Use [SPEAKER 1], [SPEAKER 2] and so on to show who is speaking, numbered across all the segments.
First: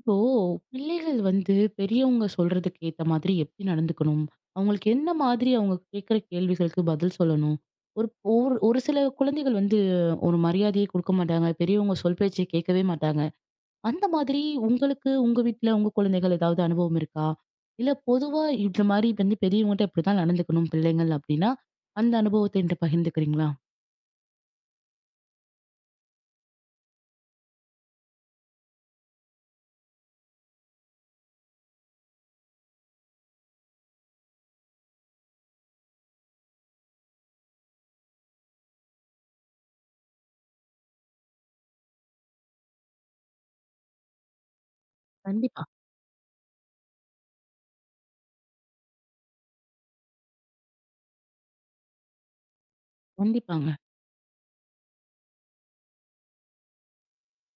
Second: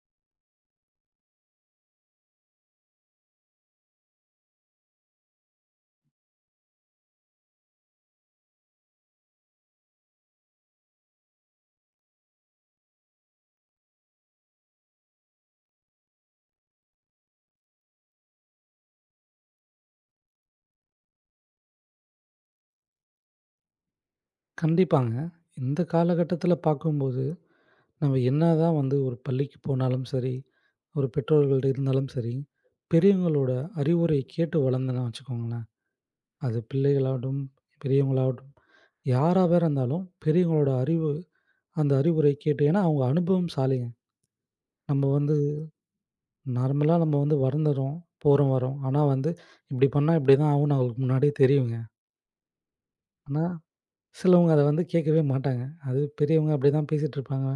[SPEAKER 1] இப்போ பிள்ளைகள் வந்து பெரியவங்க சொல்றதுக்கு ஏத்த மாதிரி எப்படி நடந்துக்கணும்? அவங்களுக்கு என்ன மாதிரி அவங்க கேட்கிற கேள்விகளுக்கு பதில் சொல்லணும்? ஒரு ஒரு ஒரு சில குழந்தைகள் வந்து ஒரு மரியாதையே குடுக்க மாட்டாங்க. பெரியவங்க சொல் பேச்சை கேட்கவே மாட்டாங்க. அந்த மாதிரி உங்களுக்கு உங்க வீட்ல உங்க குழந்தைகள் ஏதாவது அனுபவம் இருக்கா? இல்ல பொதுவா இந்த மாதிரி வந்து பெரியவங்ககிட்ட இப்படிதான் நடந்துக்கணும் பிள்ளைங்கள் அப்படின்னா, அந்த அனுபவத்த என்கிட்ட பகிர்ந்துக்கிறீங்களா?
[SPEAKER 2] கண்டிப்பாங்க. இந்த காலகட்டத்தில பார்க்கும்போது, நம்ம என்னதான் வந்து ஒரு பள்ளிக்கு போனாலும் சரி, ஒரு பெற்றோர்கள்ட்ட இருந்தாலும் சரி, பெரியவங்களோட அறிவுரை கேட்டு வளர்ந்தேன்னு வச்சுக்கோங்களேன். அது பிள்ளைகளாகட்டும், பெரியவங்களாகட்டும், யாரா வேற இருந்தாலும் பெரியவங்களோட அறிவு அந்த அறிவுரை கேட்டு ஏன்னா அவங்க அனுபவம்சாலிங்க. நம்ம வந்து
[SPEAKER 1] கண்டிப்பா.
[SPEAKER 2] நார்மலா நம்ம வந்து வளர்ந்துறோம், போறோம், வரோம். ஆனா வந்து இப்படி பண்ணா இப்படிதான் ஆகும்னு அவங்களுக்கு முன்னாடியே தெரியுங்க. ஆனா
[SPEAKER 1] கண்டிப்பாங்க.
[SPEAKER 2] சிலவங்க அத வந்து கேட்கவே மாட்டாங்க. அது பெரியவங்க அப்படிதான் பேசிட்டு இருப்பாங்க.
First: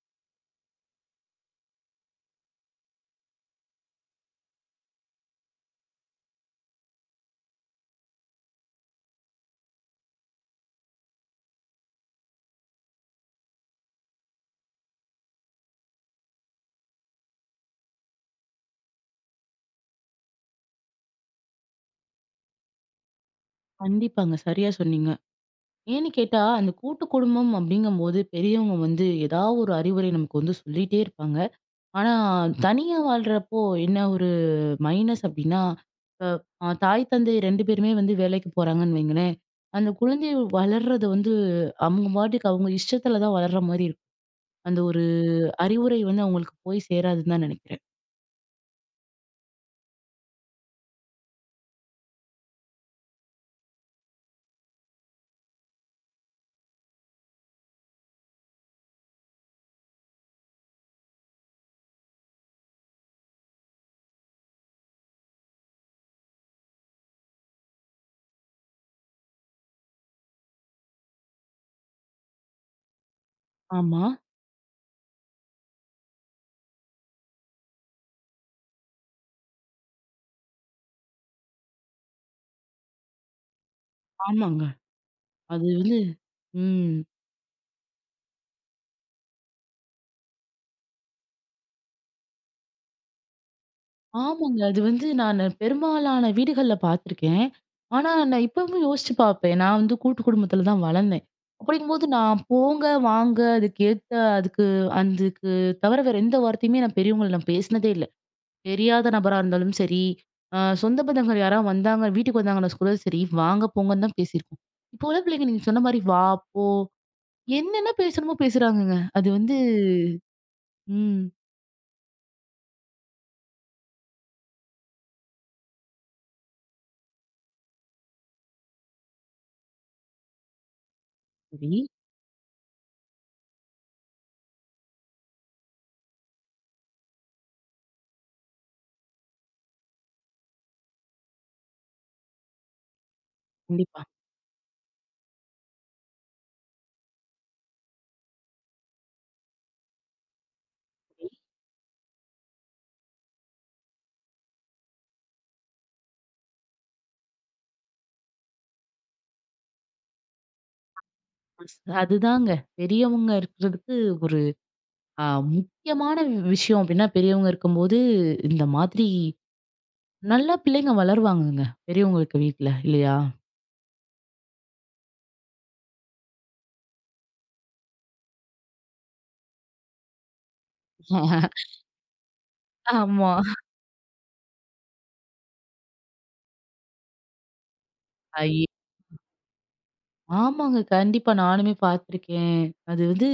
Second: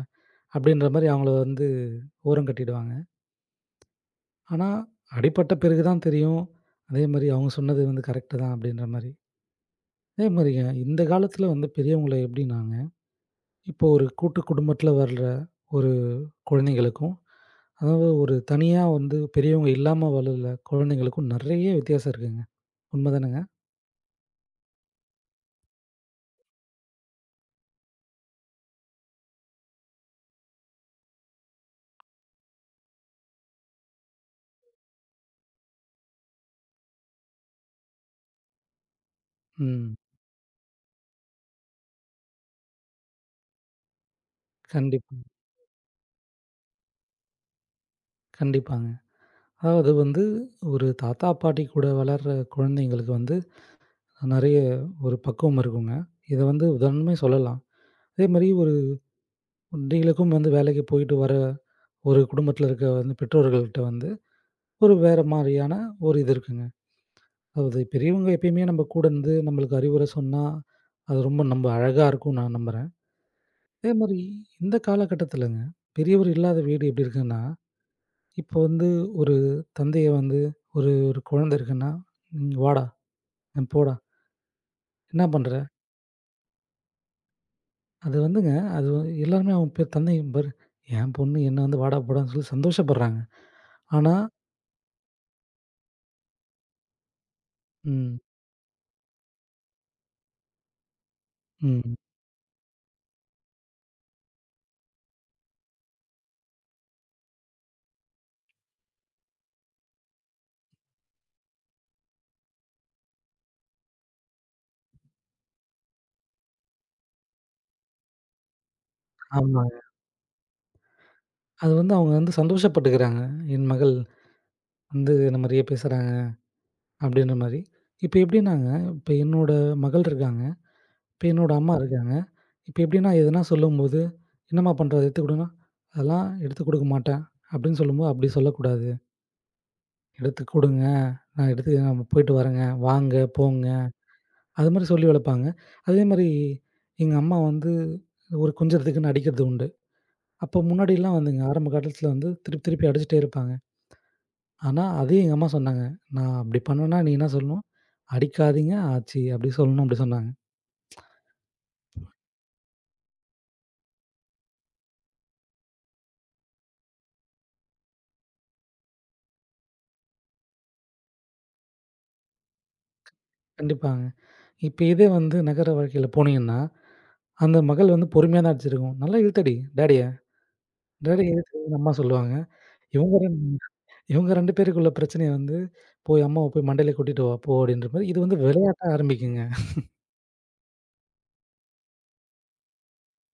[SPEAKER 2] அப்படின்ற மாரி அவங்கள வந்து ஓரம் கட்டிடுவாங்க. ஆனா, அடிபட்ட பிறகு தான் தெரியும். அதே மாரி அவங்க சொன்னது வந்து கரெக்ட்டு தான் அப்படின்ற மாரி. அதே மாரிங்க இந்த காலத்துல வந்து பெரியவங்கள எப்படின்னாங்க, இப்போ ஒரு கூட்டு குடும்பத்துல வர்ற ஒரு குழந்தைகளுக்கும், அதாவது ஒரு தனியா வந்து பெரியவங்க இல்லாம வளர்ற குழந்தைங்களுக்கும் நெறைய வித்தியாசம் இருக்குங்க. உண்மதானங்க?
[SPEAKER 1] கண்டிப்பாங்க. சரியா சொன்னீங்க. ஏன்னு கேட்டா, அந்த கூட்டு குடும்பம் அப்படிங்கும்போது, பெரியவங்க வந்து ஏதாவது ஒரு அறிவுரை நமக்கு வந்து சொல்லிட்டே இருப்பாங்க. ஆனா, தனியா வாழ்றப்போ என்ன ஒரு மைனஸ் அப்படின்னா, அ அ தாய், தந்தை 2 பேருமே வந்து வேலைக்கு போறாங்கன்னு வைங்களேன். அந்த
[SPEAKER 2] ம்.
[SPEAKER 1] குழந்தை வளர்றது வந்து அவங்க பாட்டுக்கு அவங்க இஷ்டத்துல தான் வளர்ற மாரி இருக்கும். அந்த ஒரு
[SPEAKER 2] கண்டிப்பா,
[SPEAKER 1] அறிவுரை வந்து அவங்களுக்கு போய் சேராதுன்னு தான் நெனைக்கிறேன்.
[SPEAKER 2] கண்டிப்பாங்க. அதாவது வந்து ஒரு தாத்தா, பாட்டி கூட வளர்ற குழந்தைங்களுக்கு வந்து நெறைய ஒரு பக்குவம் இருக்குங்க. இத வந்து உதாரணமே சொல்லலாம். அதே மாரி ஒரு நீங்களுக்கும் வந்து வேலைக்கு போயிட்டு வர ஒரு குடும்பத்தில இருக்க வந்து பெற்றோர்கள்ட்ட வந்து, ஒரு வேற மாரியான ஒரு இது இருக்குங்க. அதாவது பெரியவங்க எப்பயுமே நம்ம கூட இருந்து நம்மளுக்கு அறிவுரை சொன்னா, அது ரொம்ப நம்ம அழகா இருக்கும்னு நான் நம்புறேன். அதே
[SPEAKER 1] ஆமா.
[SPEAKER 2] மாரி இந்த காலகட்டத்திலங்க, பெரியவர் இல்லாத வீடு எப்படி இருக்குன்னா, இப்போ வந்து ஒரு தந்தைய வந்து ஒரு ஒரு குழந்தை இருக்குன்னா, "ம் வாடா, ம் போடா,
[SPEAKER 1] ஆமாங்க.
[SPEAKER 2] என்ன பண்ற?"
[SPEAKER 1] அது வந்து ம்.
[SPEAKER 2] அது வந்துங்க அது வந்து எல்லாருமே அவன் பேர் தந்தை பாரு, என் பொண்ணு என்ன வந்து வாடா, போடான்னு சொல்லி சந்தோஷப்படுறாங்க. ஆனா
[SPEAKER 1] ஆமாங்க. அது வந்து நானு பெரும்பாலான வீடுகள்ல பார்த்துருக்கேன். ஆனா,
[SPEAKER 2] ம்,
[SPEAKER 1] நான் இப்பவும் யோசிச்சு பார்ப்பேன். நான் வந்து கூட்டு குடும்பத்துல தான் வளர்ந்தேன்.
[SPEAKER 2] ம்.
[SPEAKER 1] அப்படிங்கும்போது நான் போங்க, வாங்க அதுக்கேத்த அதுக்கு அதுக்கு தவிர வேற எந்த வார்த்தையுமே நான் பெரியவங்கள நான் பேசினதே இல்ல. தெரியாத நபரா இருந்தாலும் சரி, சொந்த பந்தங்கள் யாராவது வந்தாங்க, வீட்டுக்கு வந்தாங்கன்னா கூட சரி, வாங்க, போங்கன்னு தான் பேசியிருக்கோம். இப்போ உள்ள பிள்ளைங்க நீங்க சொன்ன மாரி வா, போ என்னென்ன பேசணுமோ பேசுறாங்கங்க. அது வந்து
[SPEAKER 2] ஆமாங்க.
[SPEAKER 1] ம்.
[SPEAKER 2] அது வந்து அவங்க வந்து சந்தோஷப்பட்டுக்கிறாங்க. என் மகள் வந்து நிறைய பேசுறாங்க அப்படின்ற மாரி. இப்ப எப்படின்னாங்க, இப்ப என்னோட மகள் இருக்காங்க. இப்ப என்னோட அம்மா
[SPEAKER 1] சரி.
[SPEAKER 2] இருக்காங்க. இப்ப எப்படின்னா எதுனா சொல்லும்போது, "என்னம்மா பண்ற? எடுத்து குடுன்னா." "அதெல்லாம் எடுத்து குடுக்க மாட்டேன்." அப்படின்னு சொல்லும்போது, அப்படி சொல்லக்கூடாது. "எடுத்து குடுங்க. நான் எடுத்து நான் போயிட்டு வரேங்க. வாங்க, போங்க."
[SPEAKER 1] கண்டிப்பா.
[SPEAKER 2] அது மாரி சொல்லி வளர்ப்பாங்க. அதே மாரி எங்க அம்மா வந்து ஒரு கொஞ்சறதுக்குன்னு அடிக்கிறது உண்டு. அப்போ முன்னாடிலாம் வந்துங்க ஆரம்ப காலத்தில வந்து திருப்பி திருப்பி அடிச்சுட்டே இருப்பாங்க. ஆனா, அதே எங்க அம்மா சொன்னாங்க. நான் அப்படி பண்ணேன்னா, நீ என்ன சொல்லணும்? "அடிக்காதீங்க, ஆச்சி" அப்படி சொல்லணும் அப்படி சொன்னாங்க.
[SPEAKER 1] அதுதாங்க. பெரியவங்க இருக்கிறதுக்கு ஒரு ஆ முக்கியமான விஷயம் அப்டின்னா, பெரியவங்க இருக்கும்போது, இந்த மாதிரி நல்லா பிள்ளைங்க வளருவாங்கங்க. பெரியவங்க இருக்க வீட்ல இல்லையா?
[SPEAKER 2] கண்டிப்பாங்க. இப்ப இதே வந்து நகர வாழ்க்கையில போனீங்கன்னா, அந்த மகள் வந்து பொறுமையா தான் அடிச்சிருக்கும். "நல்லா இழுத்தடி டாடிய, டாடிய இழுத்துடின்னு" அம்மா சொல்லுவாங்க. இவங்க
[SPEAKER 1] ஆமா.
[SPEAKER 2] 2 இவங்க 2 பேருக்குள்ள பிரச்சனைய வந்து, "போய் அம்மாவ போய் மண்டையில கொட்டிட்டு வா போ" அப்படின்ற மாரி இது வந்து
[SPEAKER 1] ஐய.
[SPEAKER 2] விளையாட்டா ஆரம்பிக்குங்க.
[SPEAKER 1] ஆமாங்க. கண்டிப்பா நானுமே பார்த்துருக்கேன். அது வந்து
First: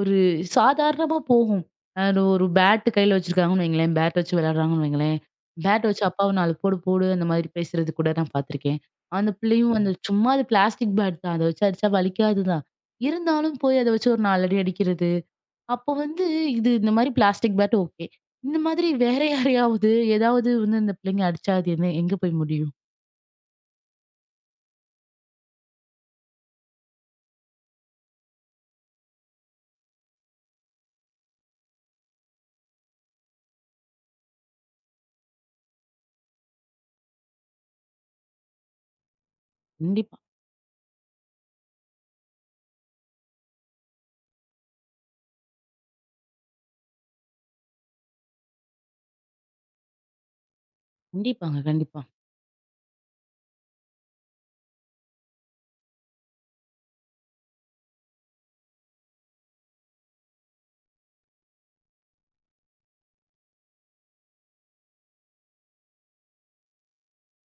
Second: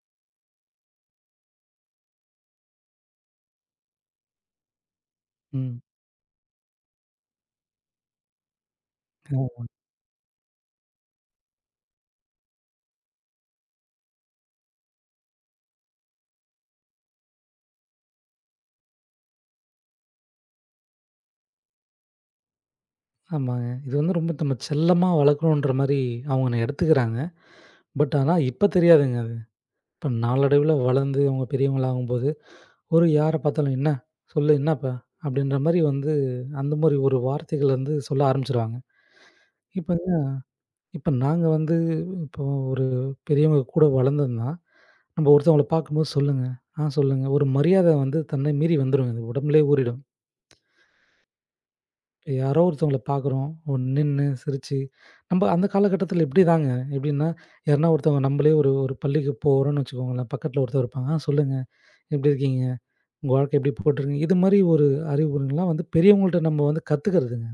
[SPEAKER 1] ஒரு சாதாரணமா போகும். அது ஒரு பேட் கையில வச்சிருக்காங்கன்னு வைங்களேன், பேட் வச்சு விளையாடுறாங்கன்னு வைங்களேன்,
[SPEAKER 2] ம்.
[SPEAKER 1] பேட் வச்சு அப்பாவ 4 போடு போடு அந்த மாதிரி பேசுறது கூட நான் பார்த்துருக்கேன். அந்த
[SPEAKER 2] ஆ-
[SPEAKER 1] பிள்ளையும் அந்த சும்மா அது பிளாஸ்டிக் பேட் தான். அத வச்சு அடிச்சா வலிக்காது தான். இருந்தாலும் போய் அத வச்சு ஒரு 4 அடி அடிக்கிறது. அப்போ வந்து இது இந்த மாதிரி பிளாஸ்டிக் பேட் ஓகே. இந்த மாதிரி வேற யாரையாவது, ஏதாவது வந்து இந்த பிள்ளைங்க அடிச்சா அது என்ன எங்க போய் முடியும்?
[SPEAKER 2] ஆமாங்க. இது வந்து ரொம்ப நம்ம செல்லமா வளர்க்கணுன்ற மாரி அவங்க எடுத்துக்கிறாங்க. பட் ஆனா இப்ப தெரியாதுங்க அது. இப்ப நாளடைவுல வளர்ந்து அவங்க பெரியவங்களா ஆகும்போது ஒரு யார பார்த்தாலும், "என்ன? சொல்லு என்னப்பா?" அப்படின்ற மாரி வந்து, அந்த மாரி ஒரு வார்த்தைகள் வந்து சொல்ல ஆரம்பிச்சுருவாங்க. இப்ப
[SPEAKER 1] கண்டிப்பா.
[SPEAKER 2] இப்ப நாங்க வந்து இப்போ ஒரு பெரியவங்க கூட வளர்ந்ததுன்னா, நம்ம ஒருத்தவங்கள பார்க்கும்போது சொல்லுங்க, ஆ சொல்லுங்க, ஒரு மரியாதை வந்து தன்னை மீறி வந்துரும். அது உடம்புலயே ஊறிடும்.
[SPEAKER 1] கண்டிப்பாங்க. கண்டிப்பா.
[SPEAKER 2] இப்ப யாரோ ஒருத்தவங்கள பார்க்குறோம், நின்னு சிரிச்சு நம்ம அந்த காலகட்டத்தில இப்படிதாங்க. எப்படின்னா, யாருன்னா ஒருத்தவங்க நம்மளே ஒரு ஒரு பள்ளிக்கு போறோம்னு வச்சுக்கோங்களேன், பக்கத்தில ஒருத்தர் இருப்பாங்க, ஆ சொல்லுங்க, எப்படி இருக்கீங்க? உங்க வாழ்க்கை இப்படி போட்டிருக்கீங்க. இது மாரி ஒரு அறிவுரைலாம் வந்து பெரியவங்கள்ட்ட நம்ம வந்து கத்துக்கிறதுங்க.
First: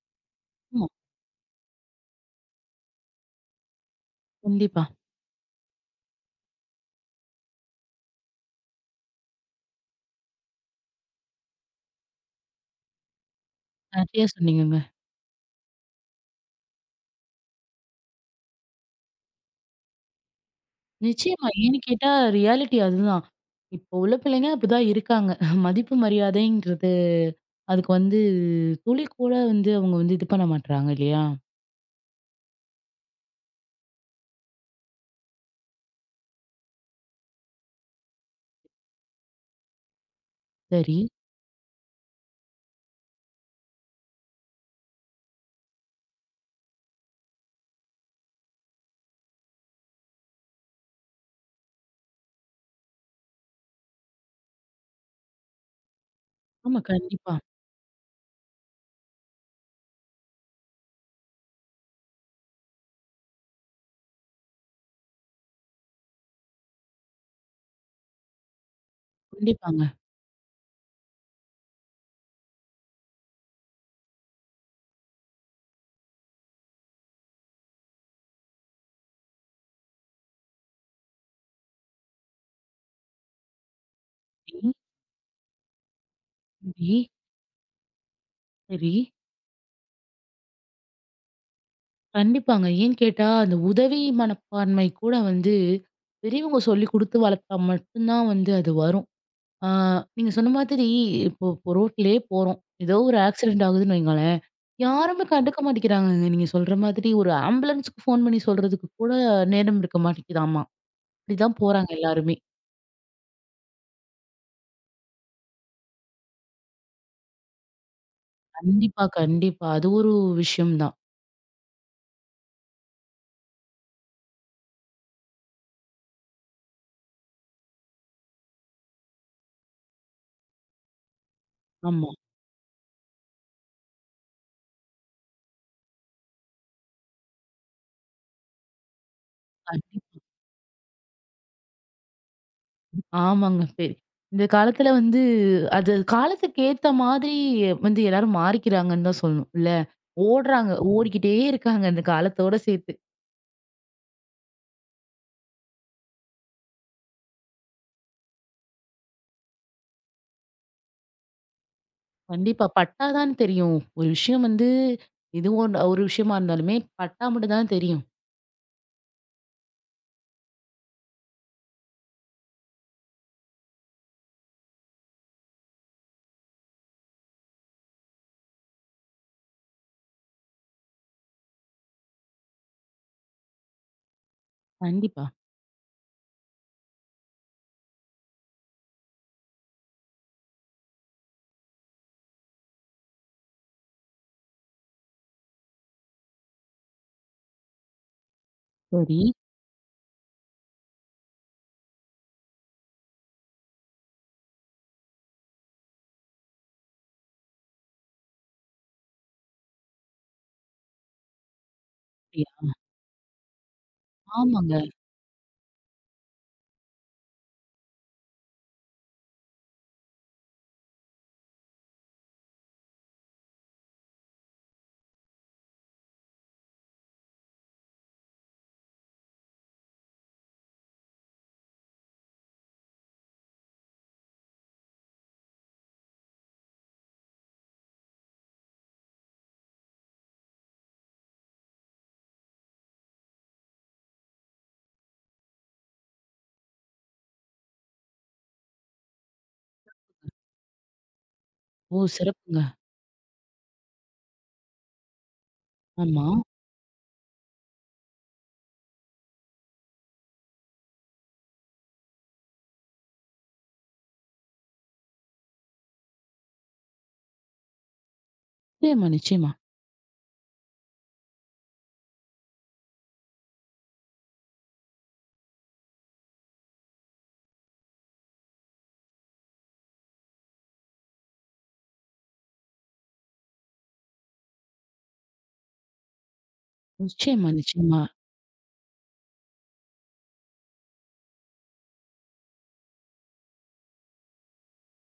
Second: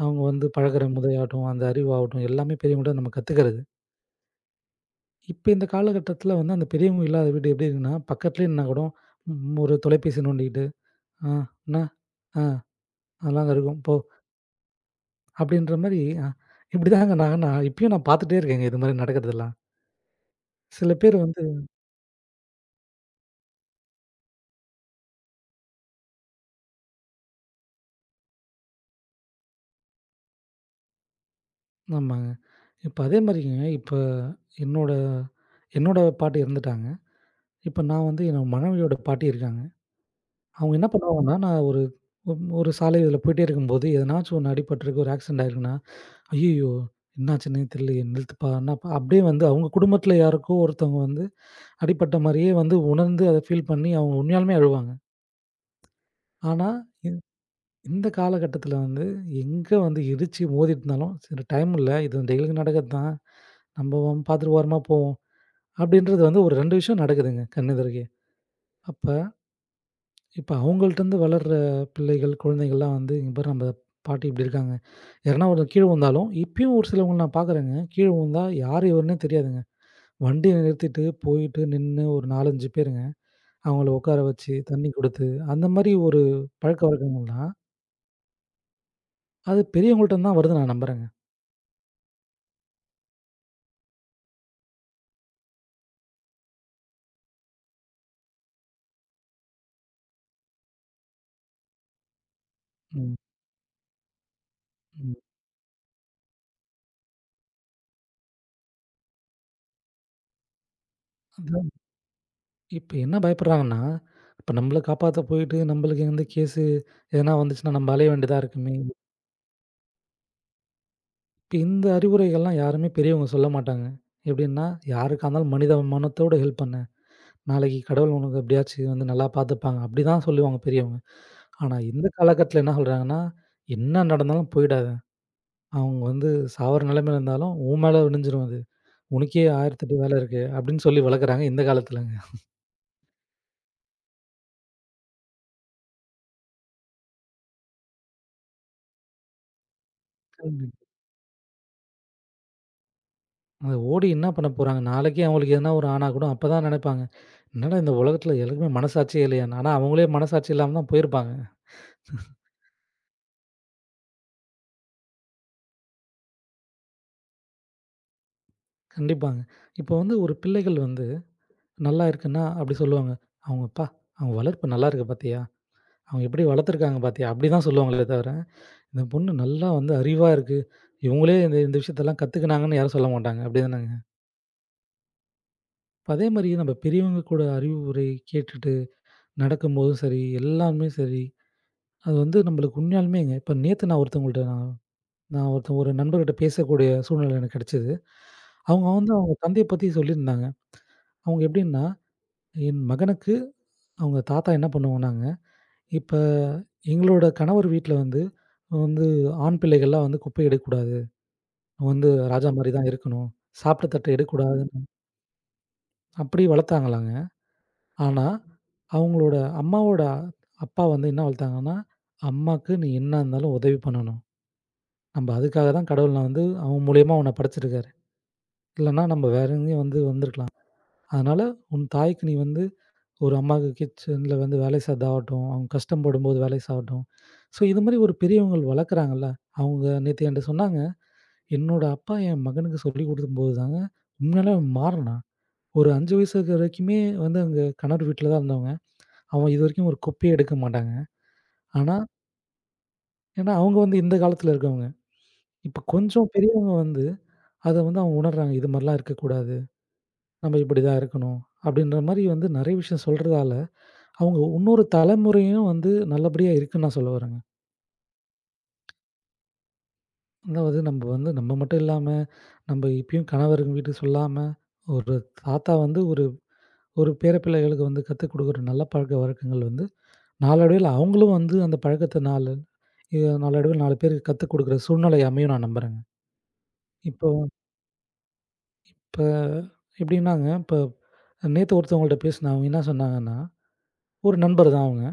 [SPEAKER 2] அவங்க வந்து பழகுற
[SPEAKER 1] ஆமா.
[SPEAKER 2] முறையாகட்டும், அந்த அறிவாகட்டும் எல்லாமே பெரியவங்கள்ட்ட நம்ம கத்துக்கிறது.
[SPEAKER 1] கண்டிப்பா.
[SPEAKER 2] இப்ப இந்த காலகட்டத்தில வந்து அந்த பெரியவங்க இல்லாத வீடு எப்படி இருக்குன்னா, பக்கத்திலேயே நின்னா கூட ம் ஒரு தொலைபேசி நோண்டிக்கிட்டு, "ஆ என்னா? ஆ அதெல்லாம் அங்க இருக்கும். போ"
[SPEAKER 1] சரியா சொன்னீங்கங்க.
[SPEAKER 2] அப்படின்ற மாரி அ இப்படிதாங்க நான் நான் இப்பயும் நான் பார்த்துட்டே இருக்கேங்க இது மாரி நடக்கிறதெல்லாம். சில பேர் வந்து
[SPEAKER 1] நிச்சயமா. ஏன்னு கேட்டா ரியாலிட்டி அதுதான். இப்போ உள்ள பிள்ளைங்க அப்படிதான் இருக்காங்க. மதிப்பு மரியாதைங்கிறது அதுக்கு வந்து துளி கூட வந்து அவங்க வந்து இது பண்ண மாட்றாங்க இல்லையா?
[SPEAKER 2] ஆமாங்க. இப்ப அதே மாரிங்க இப்ப என்னோட என்னோட பாட்டி இறந்துட்டாங்க. இப்ப நான் வந்து என்னோட மனைவியோட பாட்டி இருக்காங்க. அவங்க என்ன
[SPEAKER 1] சரி.
[SPEAKER 2] பண்ணுவாங்கன்னா, நான் ஒரு ஒரு ஒரு சாலை இதில போயிட்டே இருக்கும்போது, எதனாச்சும் ஒண்ணு அடிபட்டுருக்கு, ஒரு ஆக்சிடென்ட் ஆயிருக்குன்னா, "ஐய்யய்யோ! என்னாச்சுன்னே தெரியலையே, நிறுத்துப்பா" என்னப்பா அப்படியே வந்து அவங்க குடும்பத்தில யாருக்கோ ஒருத்தவங்க வந்து அடிபட்ட மாரியே வந்து உணர்ந்து அத ஃபீல் பண்ணி அவங்க உண்மையாலுமே அழுவாங்க. ஆனா,
[SPEAKER 1] ஆமா.
[SPEAKER 2] இந்
[SPEAKER 1] கண்டிப்பா.
[SPEAKER 2] இந்த காலகட்டத்தில வந்து எங்க வந்து இடிச்சு மோதிட்டுருந்தாலும், "சரி டைம் இல்ல. இது டெய்லிக்கும் நடக்கிறது தான். நம்ம பாத்துட்டு ஓரமா போவோம்." அப்படின்றது வந்து ஒரு 2 விஷயம் நடக்குதுங்க கண்ணெதிர்யே. அப்ப
[SPEAKER 1] கண்டிப்பாங்க.
[SPEAKER 2] இப்ப அவங்கள்ட்டருந்து வளர்ற பிள்ளைகள், குழந்தைகள்லாம் வந்து, "இங்க பாரு நம்ம பாட்டி இப்படி இருக்காங்க." யாருன்னா ஒரு கீழ விழுந்தாலும், இப்பயும் ஒரு சிலவங்கள நான் பார்க்குறேங்க. கீழ விழுந்தா யார் இவருன்னே தெரியாதுங்க. வண்டிய நிறுத்திட்டு, போயிட்டு நின்னு ஒரு 4, 5 பேருங்க. அவங்கள உட்கார வச்சு, தண்ணி குடுத்து, அந்த மாரி ஒரு
[SPEAKER 1] சரி.
[SPEAKER 2] பழக்கவழக்கங்கள்லாம்,
[SPEAKER 1] சரி.
[SPEAKER 2] அது பெரியவங்கள்ட்டருந்து தான் வருதுன்னு நான் நம்புறேங்க.
[SPEAKER 1] கண்டிப்பாங்க. ஏன்னு கேட்டா, அந்த உதவி மனப்பான்மை கூட வந்து பெரியவங்க சொல்லிக் குடுத்து வளர்த்தா மட்டும்தான் வந்து அது வரும். ஆ நீங்க சொன்ன மாதிரி இப்போ இப்போ ரோட்லயே போறோம். ஏதோ
[SPEAKER 2] ம்,
[SPEAKER 1] ஒரு ஆக்சிடென்ட் ஆகுதுன்னு வைங்களேன்,
[SPEAKER 2] ம்.
[SPEAKER 1] யாருமே கண்டுக்க மாட்டேங்கிறாங்கங்க. நீங்க சொல்ற மாதிரி ஒரு ஆம்புலன்ஸ்க்கு ஃபோன் பண்ணி சொல்றதுக்கு கூட நேரம் இருக்க மாட்டேங்குதாமா. இப்படிதான்
[SPEAKER 2] அதான்
[SPEAKER 1] போறாங்க எல்லாருமே.
[SPEAKER 2] இப்ப என்ன பயப்படுறாங்கன்னா, இப்ப நம்மள காப்பாத்த போயிட்டு, நம்மளுக்கு வந்து கேஸு எதனா வந்துச்சுன்னா, நம்ம அலைய வேண்டியதா இருக்குமே!
[SPEAKER 1] கண்டிப்பா, கண்டிப்பா. அது ஒரு விஷயம் தான்.
[SPEAKER 2] இந்த அறிவுரைகள்லாம் யாருமே பெரியவங்க சொல்ல மாட்டாங்க. எப்படின்னா, யாருக்கா இருந்தாலும் மனித மனத்தோட ஹெல்ப் பண்ணு. நாளைக்கு கடவுள் உனக்கு எப்படியாச்சும் வந்து நல்லா பார்த்துப்பாங்க. அப்படிதான் சொல்லுவாங்க பெரியவங்க. ஆனா இந்த
[SPEAKER 1] ஆமா.
[SPEAKER 2] காலகட்டத்தில என்ன சொல்றாங்கன்னா, என்ன நடந்தாலும் போயிடாத. அவங்க வந்து சாவுற நிலைமையில இருந்தாலும், உன் மேல விடிஞ்சிரும் அது. உனக்கே 1008 வேலை
[SPEAKER 1] கண்டிப்பா.
[SPEAKER 2] இருக்கு அப்படின்னு சொல்லி வளர்க்குறாங்க இந்த காலத்துலங்க.
[SPEAKER 1] ஆமாங்க. சரி. இந்த காலத்துல வந்து அது காலத்துக்கு ஏத்த மாதிரி வந்து எல்லாரும் மாறிக்கிறாங்கன்னு தான் சொல்லணும். இல்ல ஓடுறாங்க. ஓடிக்கிட்டே இருக்காங்க இந்த காலத்தோட சேர்த்து.
[SPEAKER 2] அத ஓடி என்ன பண்ண போறாங்க? நாளைக்கே அவங்களுக்கு எதனா ஒரு ஆனா கூட அப்பதான் நினைப்பாங்க. என்னடா இந்த உலகத்தில எல்லாருக்குமே மனசாட்சியே இல்லையான்னு. ஆனா அவங்களே மனசாட்சி இல்லாம தான் போயிருப்பாங்க.
[SPEAKER 1] கண்டிப்பா பட்டா தான் தெரியும். ஒரு விஷயம் வந்து இது ஒரு விஷயமா இருந்தாலுமே பட்டா மட்டும் தான் தெரியும்.
[SPEAKER 2] கண்டிப்பாங்க. இப்போ வந்து ஒரு பிள்ளைகள் வந்து நல்லா இருக்குன்னா, அப்படி சொல்லுவாங்க. அவங்க "அப்பா! அவங்க வளர்ப்பு நல்லா இருக்கு பாத்தியா? அவங்க எப்படி வளர்த்துருக்காங்க பாத்தியா?" அப்படிதான் சொல்லுவாங்களே தவிர, "இந்த பொண்ணு நல்லா வந்து அறிவா இருக்கு. இவங்களே இந்த இந்த விஷயத்தெல்லாம் கத்துக்கினாங்கன்னு" யாரும் சொல்ல மாட்டாங்க. அப்படிதானங்க.
[SPEAKER 1] கண்டிப்பா.
[SPEAKER 2] இப்ப அதே மாரி நம்ம பெரியவங்க கூட அறிவுரை கேட்டுட்டு நடக்கும்போதும் சரி, எல்லாமே சரி, அது வந்து நம்மளுக்கு உண்மையாலுமேங்க இப்ப நேத்து நான் ஒருத்தவங்கள்ட்ட நான் நான் ஒருத்தன் ஒரு நண்பர்கிட்ட பேசக்கூடிய சூழ்நிலை எனக்கு கிடைச்சது. அவங்க வந்து
[SPEAKER 1] சரி.
[SPEAKER 2] அவங்க தந்தைய பத்தி சொல்லியிருந்தாங்க. அவங்க எப்படின்னா, என் மகனுக்கு அவங்க தாத்தா என்ன பண்ணுவாங்கன்னாங்க இப்ப எங்களோட கணவர் வீட்ல வந்து வந்து ஆண் பிள்ளைகள்லாம் வந்து குப்பை எடுக்கக்கூடாது. அவன் வந்து ராஜா
[SPEAKER 1] அப்படியா?
[SPEAKER 2] மாரி தான் இருக்கணும். சாப்பிட்ட தட்ட
[SPEAKER 1] ஆமாங்க.
[SPEAKER 2] எடுக்கக்கூடாதுன்னு அப்படி வளர்த்தாங்களாங்க. ஆனா, அவங்களோட அம்மாவோட அப்பா வந்து என்ன வளர்த்தாங்கன்னா, "அம்மாக்கு நீ என்ன இருந்தாலும் உதவி பண்ணணும். நம்ப அதுக்காக தான் கடவுள் நான் வந்து அவன் மூலியமா உன்ன படைச்சிருக்காரு. இல்லன்னா நம்ப வேற எங்கேயும் வந்து வந்திருக்கலாம். அதனால உன் தாய்க்கு நீ வந்து ஒரு அம்மாவுக்கு கிச்சன்ல வந்து வேலை சாதாகட்டும், அவங்க கஷ்டப்படும்போது வேலை சாகட்டும். ஸோ இது மாரி ஒரு பெரியவங்கள் வளர்க்குறாங்கல்ல, அவங்க நேத்து என்ட்ட சொன்னாங்க, "என்னோட அப்பா என் மகனுக்கு சொல்லிக் குடுக்கும்போது தாங்க உண்மையிலே அவன் மாறுனான். ஒரு 5 வயசு இருக்கிற வரைக்குமே வந்து அவங்க கணவர் வீட்ல தான் இருந்தவங்க. அவன் இதுவரைக்கும் ஒரு குப்பையே எடுக்க மாட்டாங்க." ஆனா,
[SPEAKER 1] ஓ! சிறப்புங்க.
[SPEAKER 2] ஏன்னா அவங்க வந்து இந்த காலத்துல இருக்கவங்க. இப்ப
[SPEAKER 1] ஆமா.
[SPEAKER 2] கொஞ்சம் பெரியவங்க வந்து அத வந்து அவங்க உணர்றாங்க. இது மாரிலாம் இருக்கக்கூடாது. நம்ம இப்படிதான் இருக்கணும். அப்படின்ற மாரி வந்து நெறைய விஷயம் சொல்றதால, அவங்க இன்னொரு தலைமுறையும் வந்து நல்லபடியா இருக்குன்னு நான் சொல்ல வரேங்க.
[SPEAKER 1] நிச்சயமா, நிச்சயமா.
[SPEAKER 2] அதாவது நம்ப வந்து நம்ம மட்டும் இல்லாம, நம்ப இப்பயும் கணவர் வீட்டுக்கு சொல்லாம, ஒரு தாத்தா வந்து ஒரு ஒரு பேர பிள்ளைகளுக்கு வந்து கத்துக் குடுக்குற நல்ல பழக்கவழக்கங்கள் வந்து, நாளடைவில அவங்களும் வந்து அந்த பழக்கத்த நாலு இ நாளடைவில 4 பேருக்கு கத்துக் குடுக்குற சூழ்நிலை அமையும் நான் நம்புறேங்க. இப்போ
[SPEAKER 1] நிச்சயமா, நிச்சயமா.
[SPEAKER 2] இப்ப எப்படின்னாங்க, இப்ப நேத்து ஒருத்தவங்கள்ட்ட பேசினேன். அவங்க என்ன சொன்னாங்கன்னா, ஒரு நண்பர் தான் அவங்க.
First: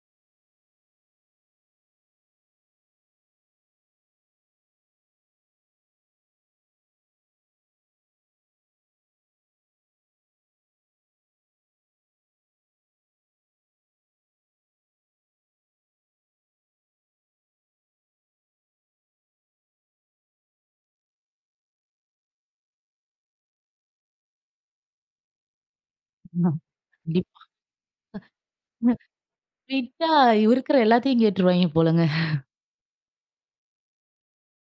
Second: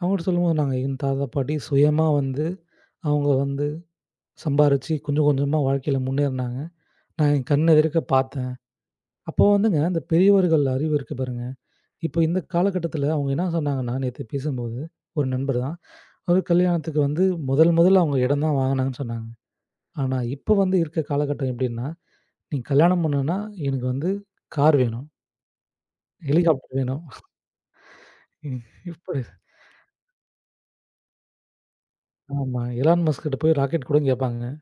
[SPEAKER 2] அவங்கட்ட சொல்லும்போது நாங்க எங்க தாத்தா, பாட்டி சுயமா வந்து அவங்க வந்து சம்பாரிச்சு கொஞ்சம் கொஞ்சமா வாழ்க்கையில முன்னேறுனாங்க. நான் என் கண் எதிர்க்க பார்த்தேன். அப்போ வந்துங்க, அந்த பெரியவர்கள் அறிவு இருக்கு பாருங்க. இப்போ இந்த காலகட்டத்தில அவங்க என்ன சொன்னாங்கன்னா, நேத்து பேசும்போது ஒரு நண்பர் தான். ஒரு கல்யாணத்துக்கு வந்து முதல் முதல்ல அவங்க இடம் தான் வாங்குனாங்கன்னு சொன்னாங்க. ஆனா, இப்போ வந்து இருக்க காலகட்டம் எப்படின்னா, "நீங்க கல்யாணம் பண்ணணும்னா எனக்கு வந்து கார் வேணும்,
[SPEAKER 1] ஆமா,
[SPEAKER 2] ஹெலிகாப்டர் வேணும்."
[SPEAKER 1] கண்டிப்பா.
[SPEAKER 2] இப்படி
[SPEAKER 1] விட்டா இருக்கிற எல்லாத்தையும் கேட்டுருவாய்ங்க போலங்க.
[SPEAKER 2] ஆமா. எலான் மஸ்க் கிட்ட போய் ராக்கெட் கூடன்னு கேட்பாங்க.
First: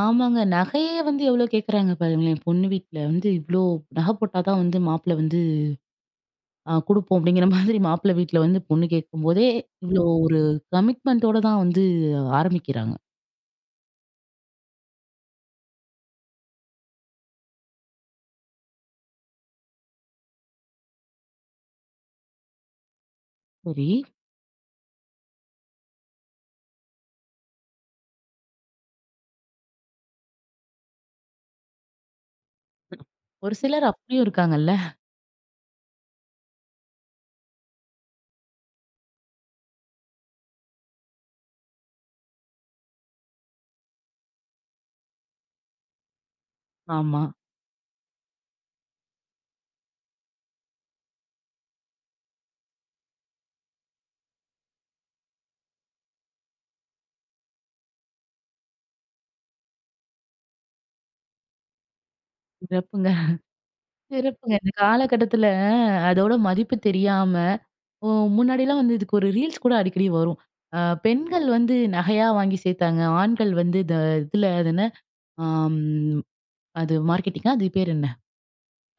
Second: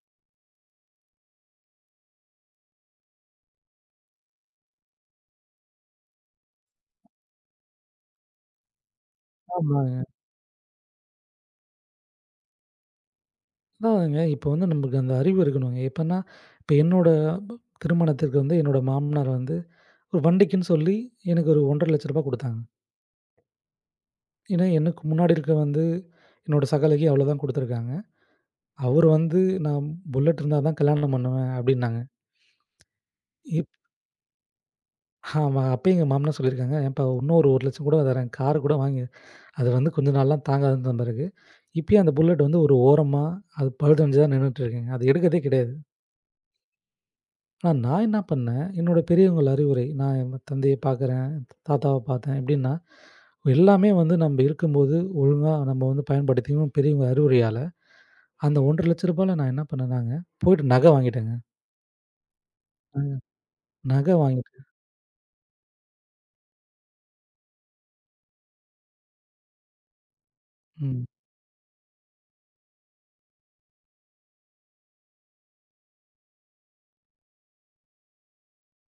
[SPEAKER 1] ஆமாங்க. நகையே வந்து எவ்ளோ கேட்குறாங்க பாருங்களேன். பொண்ணு வீட்ல வந்து இவ்ளோ நகை போட்டா தான் வந்து மாப்பிள வந்து குடுப்போம் அப்படிங்கிற மாதிரி மாப்பிள வீட்ல வந்து பொண்ணு கேட்கும்போதே,
[SPEAKER 2] ஆமாங்க.
[SPEAKER 1] இவ்ளோ ஒரு கமிட்மென்ட்டோட தான் வந்து ஆரம்பிக்கிறாங்க.
[SPEAKER 2] அதாங்க இப்போ வந்து நமக்கு அந்த அறிவு இருக்கணுங்க. எப்பன்னா, இப்போ என்னோட திருமணத்திற்கு வந்து என்னோட மாமனார் வந்து ஒரு வண்டிக்குன்னு சொல்லி எனக்கு ஒரு ரூ. 1,50,000 குடுத்தாங்க.
[SPEAKER 1] சரி.
[SPEAKER 2] ஏன்னா, எனக்கு முன்னாடி இருக்க வந்து என்னோட சகாலைக்கு அவ்வளோதான் குடுத்துருக்காங்க. அவரு வந்து நான் புல்லட் இருந்தா தான் கல்யாணம் பண்ணுவேன் அப்டின்னாங்க.
[SPEAKER 1] ஒரு
[SPEAKER 2] இப்
[SPEAKER 1] சிலர் அப்படியும் இருக்காங்கல்ல.
[SPEAKER 2] ஆமா. அப்பயே எங்க மாமனார் சொல்லியிருக்காங்க, "ஏன்ப்பா இன்னும் ஒரு 1,00,000 கூட தரேன். கார் கூட வாங்கு. அது வந்து கொஞ்ச நாள்லாம் தாங்காதுன்ன பிறகு, இப்பயே அந்த புல்லட் வந்து ஒரு ஓரமா அது பழுதடைஞ்சு தான் நின்னுட்டு இருக்குங்க. அது எடுக்கிறதே கிடையாது."
[SPEAKER 1] ஆமா.
[SPEAKER 2] ஆனா நான் என்ன பண்ணேன், என்னோட பெரியவங்கள் அறிவுரை, நான் என் தந்தைய பார்க்குறேன், தாத்தாவ பார்த்தேன் எப்டின்னா, எல்லாமே வந்து நம்ப இருக்கும்போது ஒழுங்கா நம்ம வந்து பயன்படுத்திக்கணும் பெரியவங்க அறிவுரையால அந்த ரூ. 1,50,000ல நான் என்ன பண்ணேனாங்க, போயிட்டு நகை வாங்கிட்டேங்க.
[SPEAKER 1] சிறப்புங்க.
[SPEAKER 2] ம். நகை
[SPEAKER 1] சிறப்புங்க.
[SPEAKER 2] வாங்கிட்டு
[SPEAKER 1] இந்த காலகட்டத்துல அதோட மதிப்பு தெரியாம, ஓ முன்னாடிலாம் வந்து இதுக்கு ஒரு ரீல்ஸ் கூட அடிக்கடி வரும். அ
[SPEAKER 2] ம்.
[SPEAKER 1] பெண்கள் வந்து நகையா வாங்கி சேர்த்தாங்க. ஆண்கள் வந்து இந்த இதுல அது என்ன? ஆம் அது மார்க்கெட்டிங்கா? அது பேர் என்ன?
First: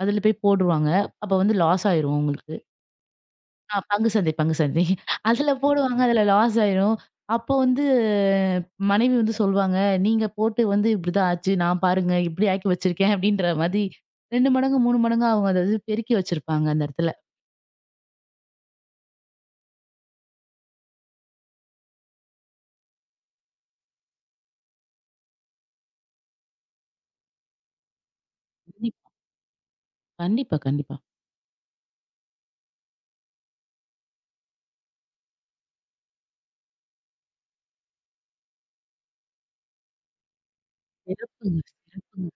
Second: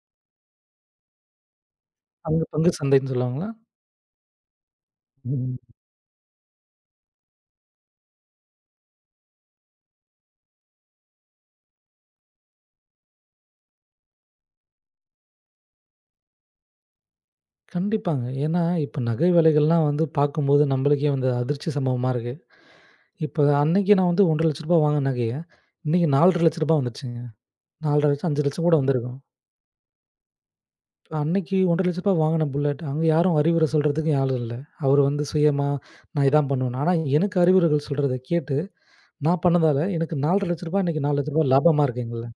[SPEAKER 1] அதுல போய் போடுவாங்க. அப்ப வந்து லாஸ் ஆயிரும்
[SPEAKER 2] அங்க
[SPEAKER 1] அவங்களுக்கு.
[SPEAKER 2] பங்கு சந்தைன்னு சொல்லுவாங்களா?
[SPEAKER 1] ஆ, பங்கு சந்தை, பங்கு சந்தை. அதுல
[SPEAKER 2] ம்.
[SPEAKER 1] போடுவாங்க. அதுல லாஸ் ஆயிரும். அப்போ வந்து மனைவி வந்து சொல்வாங்க, "நீங்க போட்டு வந்து இப்படிதான் ஆச்சு. நான் பாருங்க இப்படி ஆக்கி வச்சிருக்கேன்." அப்படின்ற மாதிரி 2 மடங்கு, 3 மடங்கா அவங்க அத பெருக்கி வச்சிருப்பாங்க அந்த இடத்துல.
[SPEAKER 2] கண்டிப்பாங்க. ஏன்னா, இப்ப நகை விலைகள்லாம் வந்து பார்க்கும்போது நம்மளுக்கே வந்து அதிர்ச்சி சம்பவமா இருக்கு. இப்ப அன்னைக்கு நான் வந்து ரூ. 1,50,000 வாங்கின நகைய, இன்னைக்கு ரூ. 4,50,000 வந்துருச்சுங்க. 4,500,000 5,00,000 கூட
[SPEAKER 1] கண்டிப்பா,
[SPEAKER 2] வந்திருக்கும்.
[SPEAKER 1] கண்டிப்பா, கண்டிப்பா.
[SPEAKER 2] இப்ப அன்னைக்கு ரூ. 1,50,000 வாங்கின புல்லட், அங்க யாரும் அறிவுரை சொல்றதுக்கு யாரும் இல்ல. அவரு வந்து சுயமா, நான் இதான் பண்ணுவேன். ஆனா எனக்கு அறிவுரைகள் சொல்றத கேட்டு, நான் பண்ணதால எனக்கு ரூ. 4,50,000 இன்னைக்கு ரூ. 4,00,000
[SPEAKER 1] சிறப்புங்க,
[SPEAKER 2] லாபமா இருக்குங்க.
[SPEAKER 1] சிறப்புங்க.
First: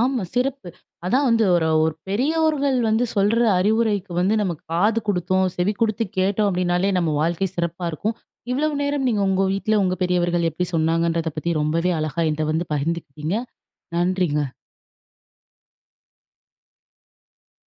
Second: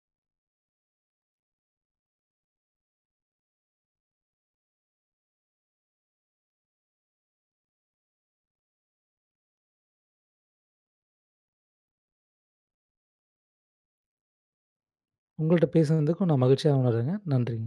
[SPEAKER 1] ஆமா, சிறப்பு. அதான் வந்து ஒரு ஒரு பெரியவர்கள் வந்து சொல்ற அறிவுரைக்கு வந்து நம்ம காது குடுத்தோம், செவி குடுத்து கேட்டோம் அப்படின்னாலே நம்ம வாழ்க்கை சிறப்பா இருக்கும். இவ்வளவு நேரம் நீங்க உங்க வீட்ல உங்க பெரியவர்கள் எப்படி சொன்னாங்கன்றத பத்தி ரொம்பவே அழகா என்ட்ட வந்து பகிர்ந்துக்கிட்டீங்க. நன்றிங்க.
[SPEAKER 2] உங்கள்ட்ட பேசுனதுக்கும் நான் மகிழ்ச்சியா உணர்றேங்க. நன்றி.